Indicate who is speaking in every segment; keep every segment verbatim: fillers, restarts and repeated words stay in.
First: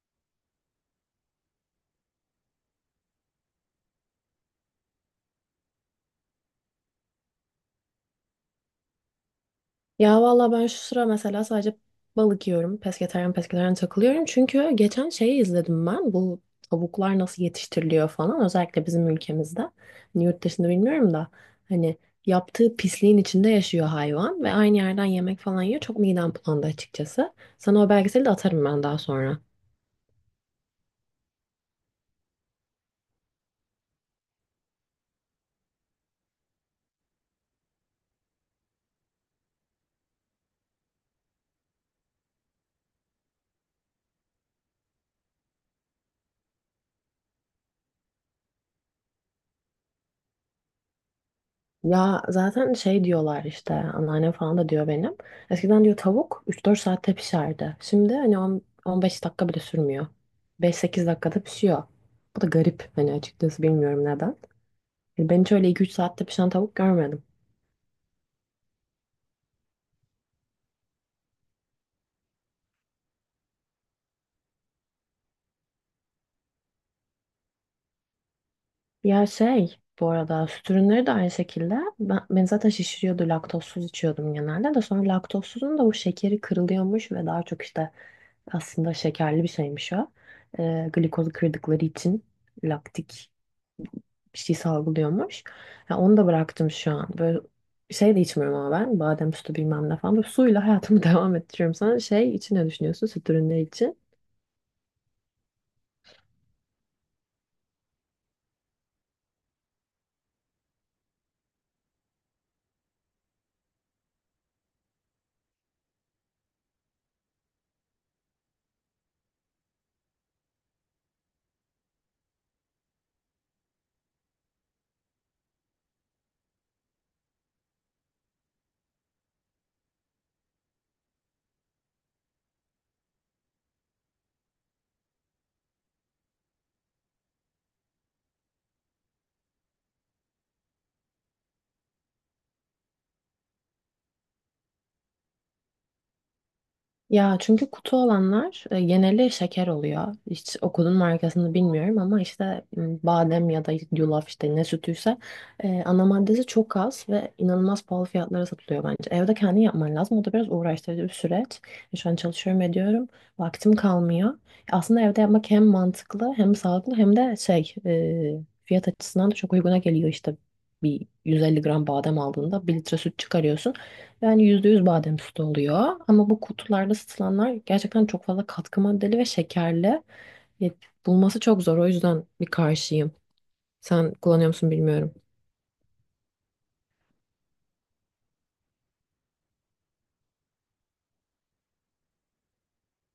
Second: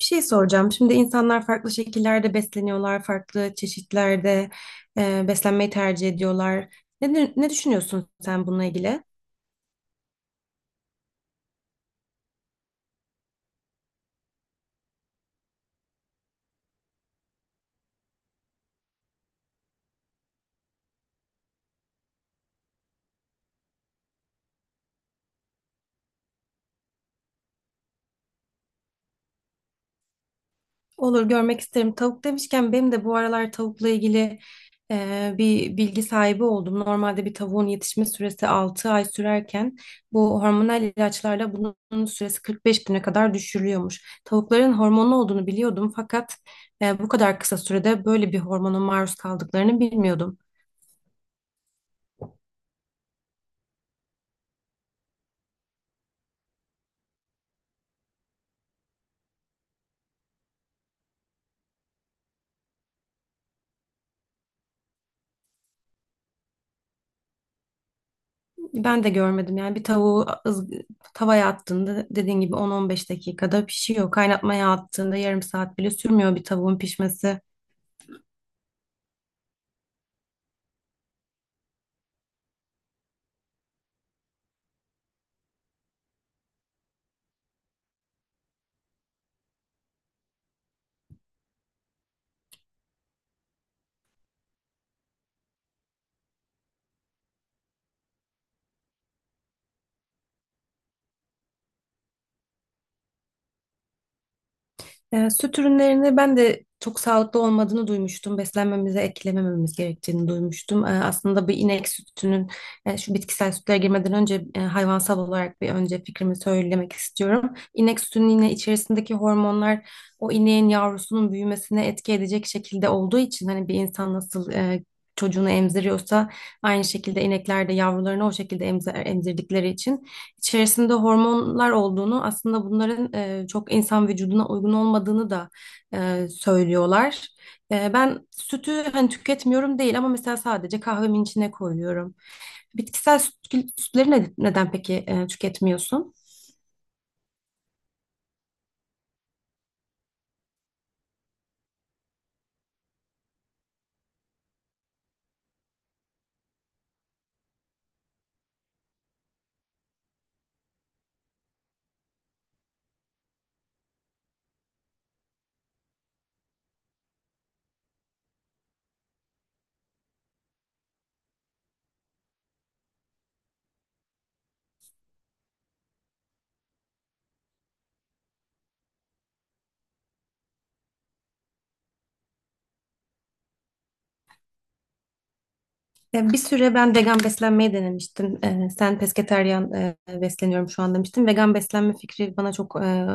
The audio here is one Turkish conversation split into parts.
Speaker 1: Bir şey soracağım. Şimdi insanlar farklı şekillerde besleniyorlar, farklı çeşitlerde e, beslenmeyi tercih ediyorlar. Ne, ne düşünüyorsun sen bununla ilgili?
Speaker 2: Ya valla ben şu sıra mesela sadece balık yiyorum. Pesketaryen pesketaryen takılıyorum. Çünkü geçen şeyi izledim ben. Bu tavuklar nasıl yetiştiriliyor falan. Özellikle bizim ülkemizde. Hani yurt dışında bilmiyorum da. Hani yaptığı pisliğin içinde yaşıyor hayvan. Ve aynı yerden yemek falan yiyor. Çok midem bulandı açıkçası. Sana o belgeseli de atarım ben daha sonra.
Speaker 1: Olur, görmek isterim. Tavuk demişken benim de bu aralar tavukla ilgili e, bir bilgi sahibi oldum. Normalde bir tavuğun yetişme süresi altı ay sürerken bu hormonal ilaçlarla bunun süresi kırk beş güne kadar düşürülüyormuş. Tavukların hormonlu olduğunu biliyordum fakat e, bu kadar kısa sürede böyle bir hormona maruz kaldıklarını bilmiyordum.
Speaker 2: Ya zaten şey diyorlar işte anneannem falan da diyor benim. Eskiden diyor tavuk üç dört saatte pişerdi. Şimdi hani on- on beş dakika bile sürmüyor. Beş sekiz dakikada pişiyor. Bu da garip hani açıkçası bilmiyorum neden. Yani ben hiç öyle iki üç saatte pişen tavuk görmedim.
Speaker 1: Ben de görmedim yani bir tavuğu ız- tavaya attığında dediğin gibi on on beş dakikada pişiyor. Kaynatmaya attığında yarım saat bile sürmüyor bir tavuğun pişmesi.
Speaker 2: Ya şey bu arada süt ürünleri de aynı şekilde. Ben, beni zaten şişiriyordu laktozsuz içiyordum genelde de sonra laktozsuzun da bu şekeri kırılıyormuş ve daha çok işte aslında şekerli bir şeymiş o. Ee, glikozu kırdıkları için laktik bir şey salgılıyormuş. Ya onu da bıraktım şu an. Böyle şey de içmiyorum ama ben. Badem sütü bilmem ne falan. Böyle suyla hayatımı devam ettiriyorum sana. Şey için ne düşünüyorsun? Süt ürünleri için.
Speaker 1: Ee, süt ürünlerini ben de çok sağlıklı olmadığını duymuştum. Beslenmemize eklemememiz gerektiğini duymuştum. Ee, aslında bir inek sütünün e, şu bitkisel sütlere girmeden önce e, hayvansal olarak bir önce fikrimi söylemek istiyorum. İnek sütünün yine içerisindeki hormonlar o ineğin yavrusunun büyümesine etki edecek şekilde olduğu için hani bir insan nasıl e, çocuğunu emziriyorsa aynı şekilde inekler de yavrularını o şekilde emzer, emzirdikleri için içerisinde hormonlar olduğunu aslında bunların e, çok insan vücuduna uygun olmadığını da e, söylüyorlar. E, ben sütü hani tüketmiyorum değil ama mesela sadece kahvemin içine koyuyorum. Bitkisel süt, sütleri ne- neden peki e, tüketmiyorsun?
Speaker 2: Ya çünkü kutu olanlar e, geneli şeker oluyor. Hiç okulun markasını bilmiyorum ama işte m, badem ya da yulaf işte ne sütüyse e, ana maddesi çok az ve inanılmaz pahalı fiyatlara satılıyor bence. Evde kendin yapman lazım. O da biraz uğraştırıcı bir süreç. E, Şu an çalışıyorum ediyorum. Vaktim kalmıyor. Aslında evde yapmak hem mantıklı hem sağlıklı hem de şey e, fiyat açısından da çok uyguna geliyor işte. Bir yüz elli gram badem aldığında bir litre süt çıkarıyorsun. Yani yüzde yüz badem sütü oluyor. Ama bu kutularda satılanlar gerçekten çok fazla katkı maddeli ve şekerli. Ya, bulması çok zor. O yüzden bir karşıyım. Sen kullanıyor musun bilmiyorum.
Speaker 1: Ya bir süre ben vegan beslenmeyi denemiştim. Ee, sen pesketeryan e, besleniyorum şu an demiştin. Vegan beslenme fikri bana çok e,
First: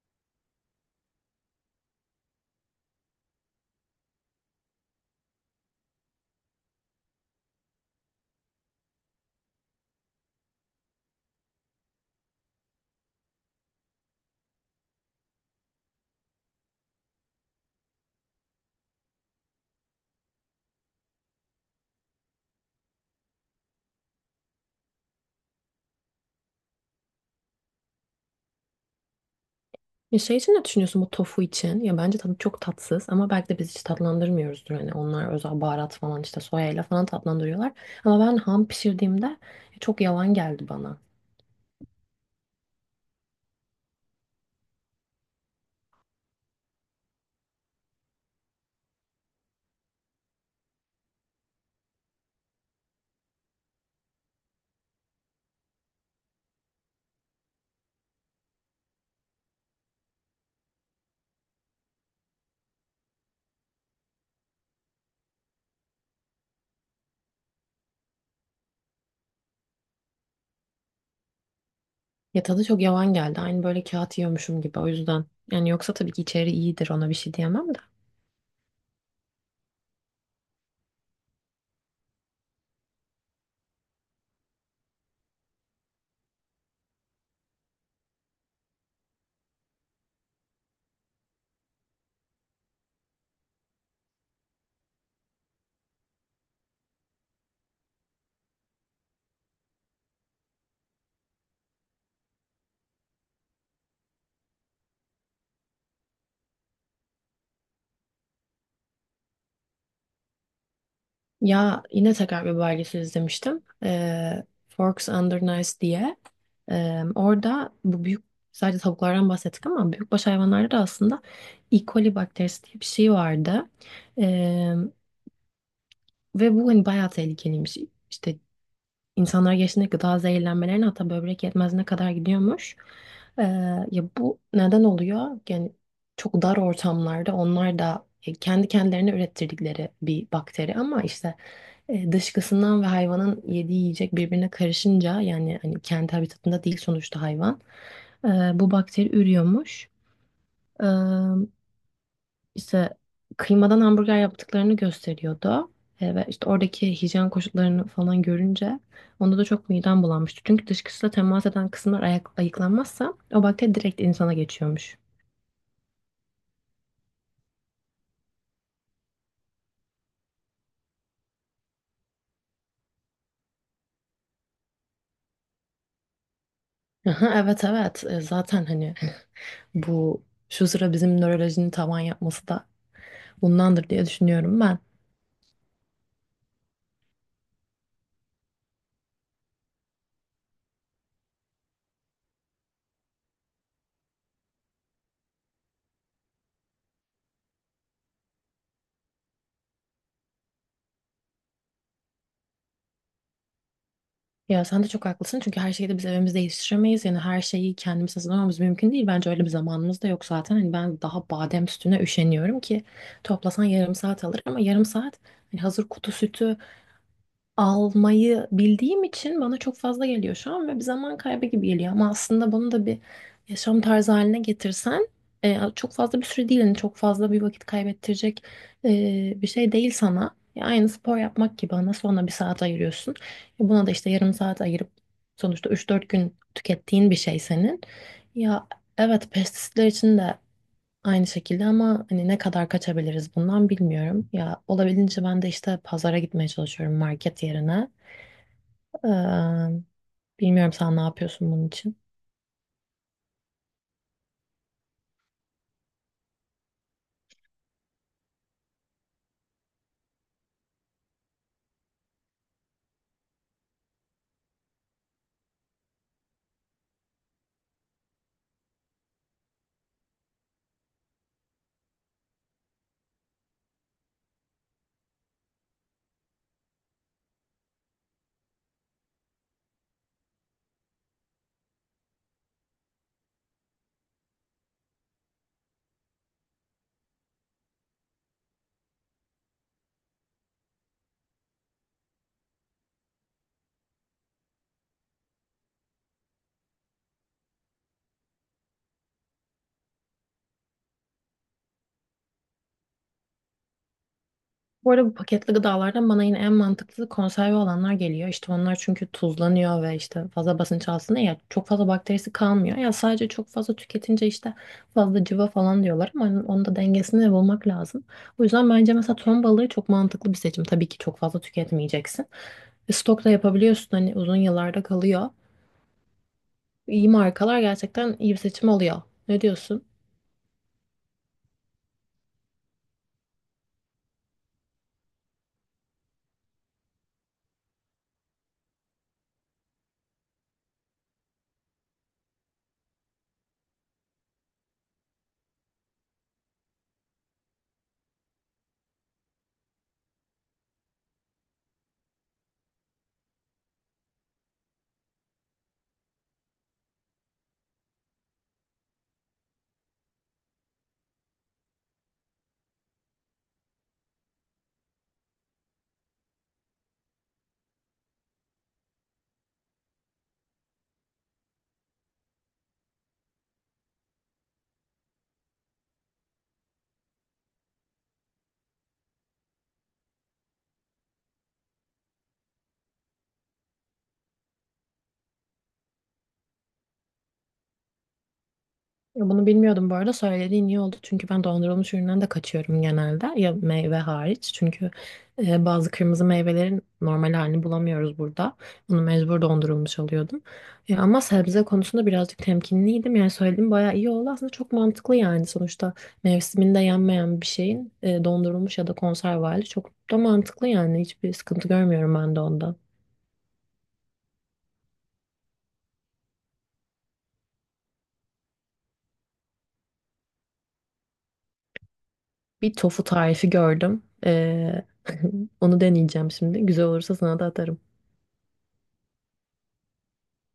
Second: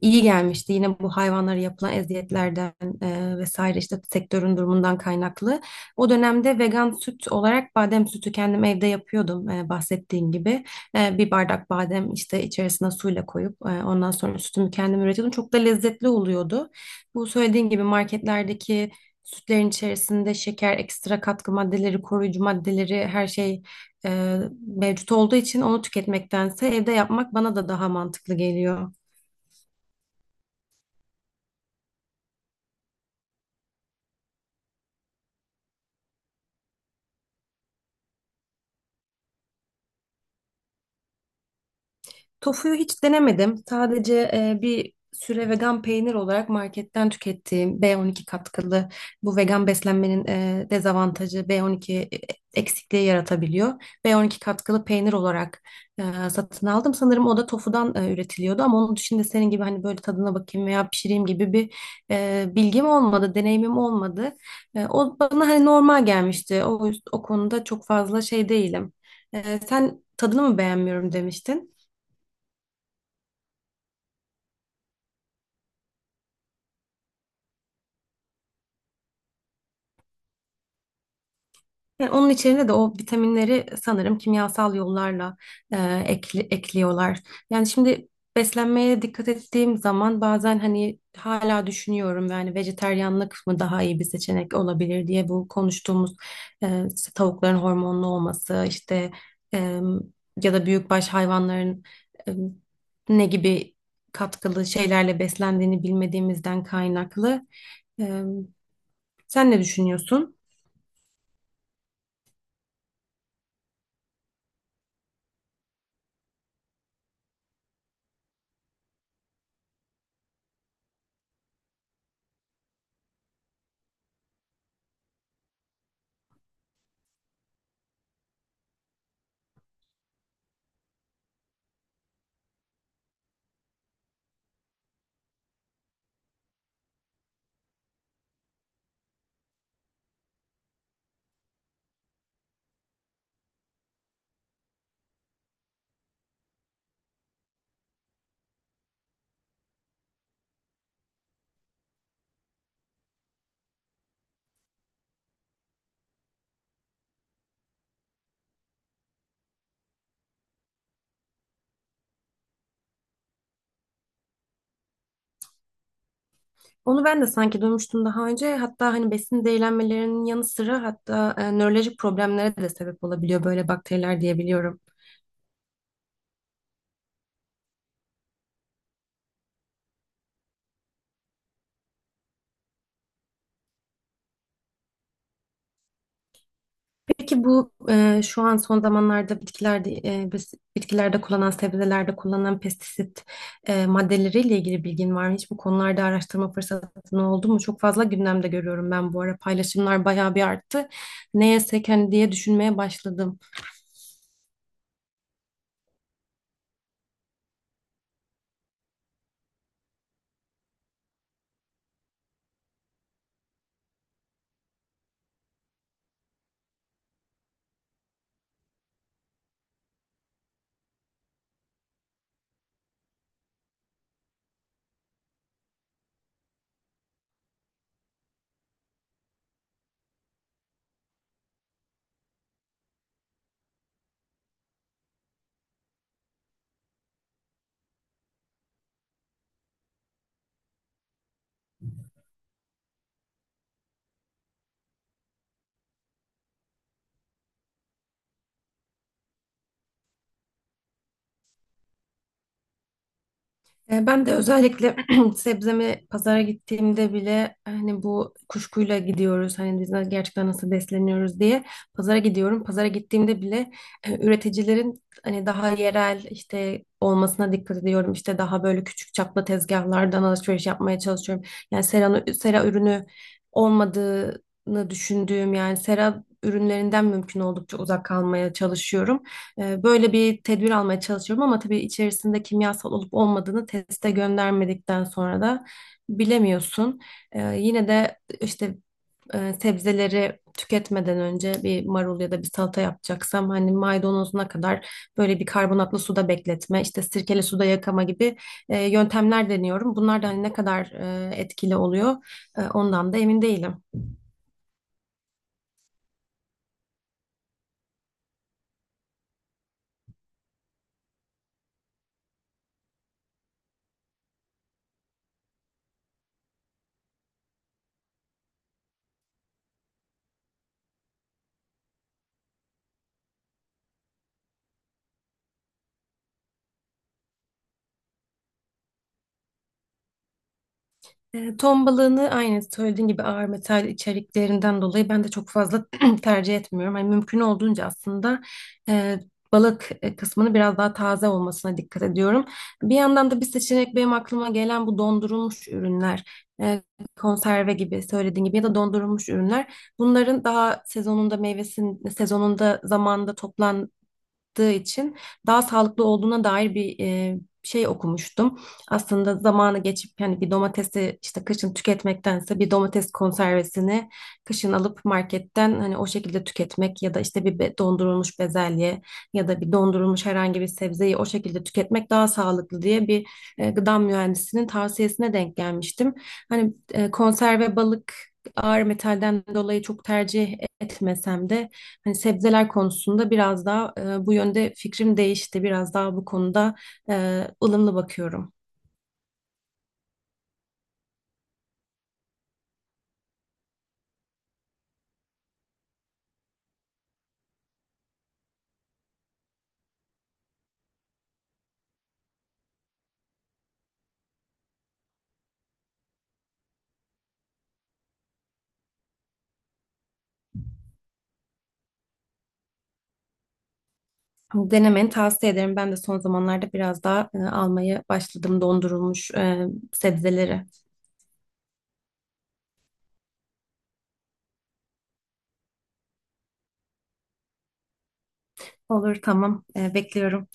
Speaker 1: iyi gelmişti yine bu hayvanlara yapılan eziyetlerden e, vesaire işte sektörün durumundan kaynaklı. O dönemde vegan süt olarak badem sütü kendim evde yapıyordum e, bahsettiğim gibi. E, bir bardak badem işte içerisine suyla koyup e, ondan sonra sütümü kendim üretiyordum. Çok da lezzetli oluyordu. Bu söylediğim gibi marketlerdeki sütlerin içerisinde şeker, ekstra katkı maddeleri, koruyucu maddeleri her şey e, mevcut olduğu için onu tüketmektense evde yapmak bana da daha mantıklı geliyor.
Speaker 2: Ya şey için ne düşünüyorsun bu tofu için? Ya bence tadı çok tatsız ama belki de biz hiç tatlandırmıyoruzdur. Hani onlar özel baharat falan işte soyayla falan tatlandırıyorlar. Ama ben ham pişirdiğimde çok yavan geldi bana.
Speaker 1: Tofuyu hiç denemedim. Sadece e, bir süre vegan peynir olarak marketten tükettiğim B on iki katkılı bu vegan beslenmenin e, dezavantajı B on iki eksikliği yaratabiliyor. B on iki katkılı peynir olarak e, satın aldım. Sanırım o da tofudan e, üretiliyordu ama onun dışında senin gibi hani böyle tadına bakayım veya pişireyim gibi bir e, bilgim olmadı, deneyimim olmadı. E, o bana hani normal gelmişti. O, o konuda çok fazla şey değilim. E, sen tadını mı beğenmiyorum demiştin?
Speaker 2: Ya tadı çok yavan geldi. Aynı böyle kağıt yiyormuşum gibi o yüzden. Yani yoksa tabii ki içeri iyidir ona bir şey diyemem de.
Speaker 1: Yani onun içerine de o vitaminleri sanırım kimyasal yollarla e, ekli- ekliyorlar. Yani şimdi beslenmeye dikkat ettiğim zaman bazen hani hala düşünüyorum yani vejeteryanlık mı daha iyi bir seçenek olabilir diye bu konuştuğumuz e, işte tavukların hormonlu olması işte e, ya da büyükbaş hayvanların e, ne gibi katkılı şeylerle beslendiğini bilmediğimizden kaynaklı. E, Sen ne düşünüyorsun?
Speaker 2: Ya yine tekrar bir belgesel izlemiştim. Ee, Forks Under Nice diye. Ee, orada bu büyük sadece tavuklardan bahsettik ama büyükbaş hayvanlarda da aslında E. coli bakterisi diye bir şey vardı. Ee, Ve bu hani bayağı tehlikeliymiş. İşte İnsanlar yaşında gıda zehirlenmelerine hatta böbrek yetmezliğine kadar gidiyormuş. Ee, Ya bu neden oluyor? Yani çok dar ortamlarda onlar da e, kendi kendilerine ürettirdikleri bir bakteri ama işte e, dışkısından ve hayvanın yediği yiyecek birbirine karışınca yani hani kendi habitatında değil sonuçta hayvan. Ee, bu bakteri ürüyormuş. İşte kıymadan hamburger yaptıklarını gösteriyordu. E, ve işte oradaki hijyen koşullarını falan görünce onda da çok midem bulanmıştı. Çünkü dışkısıyla temas eden kısımlar ayak, ayıklanmazsa o bakteri direkt insana geçiyormuş.
Speaker 1: Onu ben de sanki duymuştum daha önce. Hatta hani besin zehirlenmelerinin yanı sıra hatta e, nörolojik problemlere de sebep olabiliyor böyle bakteriler diyebiliyorum.
Speaker 2: Aha, evet, evet. E, zaten hani bu şu sıra bizim nörolojinin tavan yapması da bundandır diye düşünüyorum ben.
Speaker 1: Peki bu e, şu an son zamanlarda bitkilerde e, biz- bitkilerde kullanılan sebzelerde kullanılan pestisit e, maddeleriyle ilgili bilgin var mı? Hiç bu konularda araştırma fırsatın oldu mu? Çok fazla gündemde görüyorum ben bu ara paylaşımlar bayağı bir arttı. Ne yesek hani diye düşünmeye başladım.
Speaker 2: Ya sen de çok haklısın çünkü her şeyi de biz evimizde yetiştiremeyiz. Yani her şeyi kendimiz hazırlamamız mümkün değil. Bence öyle bir zamanımız da yok zaten. Hani ben daha badem sütüne üşeniyorum ki toplasan yarım saat alır ama yarım saat hani hazır kutu sütü almayı bildiğim için bana çok fazla geliyor şu an ve bir zaman kaybı gibi geliyor. Ama aslında bunu da bir yaşam tarzı haline getirsen e, çok fazla bir süre değil, yani çok fazla bir vakit kaybettirecek e, bir şey değil sana. Ya aynı spor yapmak gibi ana sonra bir saat ayırıyorsun. E, buna da işte yarım saat ayırıp sonuçta üç dört gün tükettiğin bir şey senin. Ya evet pestisitler için de aynı şekilde ama hani ne kadar kaçabiliriz bundan bilmiyorum. Ya olabildiğince ben de işte pazara gitmeye çalışıyorum market yerine. Ee, Bilmiyorum sen ne yapıyorsun bunun için.
Speaker 1: E, Ben de özellikle sebzemi pazara gittiğimde bile hani bu kuşkuyla gidiyoruz hani biz na- gerçekten nasıl besleniyoruz diye pazara gidiyorum. Pazara gittiğimde bile e, üreticilerin hani daha yerel işte olmasına dikkat ediyorum. İşte daha böyle küçük çaplı tezgahlardan alışveriş yapmaya çalışıyorum. Yani sera, sera ürünü olmadığını düşündüğüm yani sera ürünlerinden mümkün oldukça uzak kalmaya çalışıyorum. E, Böyle bir tedbir almaya çalışıyorum ama tabii içerisinde kimyasal olup olmadığını teste göndermedikten sonra da bilemiyorsun. E, Yine de işte e, sebzeleri tüketmeden önce bir marul ya da bir salata yapacaksam hani maydanozuna kadar böyle bir karbonatlı suda bekletme, işte sirkeli suda yakama gibi e, yöntemler deniyorum. Bunlar da hani ne kadar e, etkili oluyor e, ondan da emin değilim.
Speaker 2: Bu arada bu paketli gıdalardan bana yine en mantıklı konserve olanlar geliyor. İşte onlar çünkü tuzlanıyor ve işte fazla basınç altında ya çok fazla bakterisi kalmıyor. Ya sadece çok fazla tüketince işte fazla cıva falan diyorlar ama onun onun da dengesini bulmak lazım. O yüzden bence mesela ton balığı çok mantıklı bir seçim. Tabii ki çok fazla tüketmeyeceksin. E, Stok da yapabiliyorsun hani uzun yıllarda kalıyor. İyi markalar gerçekten iyi bir seçim oluyor. Ne diyorsun?
Speaker 1: E, Ton balığını aynı söylediğin gibi ağır metal içeriklerinden dolayı ben de çok fazla tercih etmiyorum. Hani mümkün olduğunca aslında e, balık e, kısmını biraz daha taze olmasına dikkat ediyorum. Bir yandan da bir seçenek benim aklıma gelen bu dondurulmuş ürünler. E, Konserve gibi söylediğin gibi ya da dondurulmuş ürünler. Bunların daha sezonunda meyvesinin sezonunda zamanında çıktığı için daha sağlıklı olduğuna dair bir e, şey okumuştum. Aslında zamanı geçip yani bir domatesi işte kışın tüketmektense bir domates konservesini kışın alıp marketten hani o şekilde tüketmek ya da işte bir be- dondurulmuş bezelye ya da bir dondurulmuş herhangi bir sebzeyi o şekilde tüketmek daha sağlıklı diye bir e, gıda mühendisinin tavsiyesine denk gelmiştim. Hani e, konserve balık ağır metalden dolayı çok tercih etmesem de hani sebzeler konusunda biraz daha e, bu yönde fikrim değişti. Biraz daha bu konuda e, ılımlı bakıyorum.
Speaker 2: Ya, bunu bilmiyordum bu arada söylediğin iyi oldu çünkü ben dondurulmuş üründen de kaçıyorum genelde ya meyve hariç çünkü e, bazı kırmızı meyvelerin normal halini bulamıyoruz burada bunu mecbur dondurulmuş alıyordum E, ama sebze konusunda birazcık temkinliydim yani söylediğim bayağı iyi oldu aslında çok mantıklı yani sonuçta mevsiminde yenmeyen bir şeyin e, dondurulmuş ya da konserve hali çok da mantıklı yani hiçbir sıkıntı görmüyorum ben de onda.
Speaker 1: Denemeni tavsiye ederim. Ben de son zamanlarda biraz daha e, almaya başladım dondurulmuş e, sebzeleri.
Speaker 2: Bir tofu tarifi gördüm. E, onu deneyeceğim şimdi güzel olursa sana da atarım.
Speaker 1: Olur, tamam. E, bekliyorum.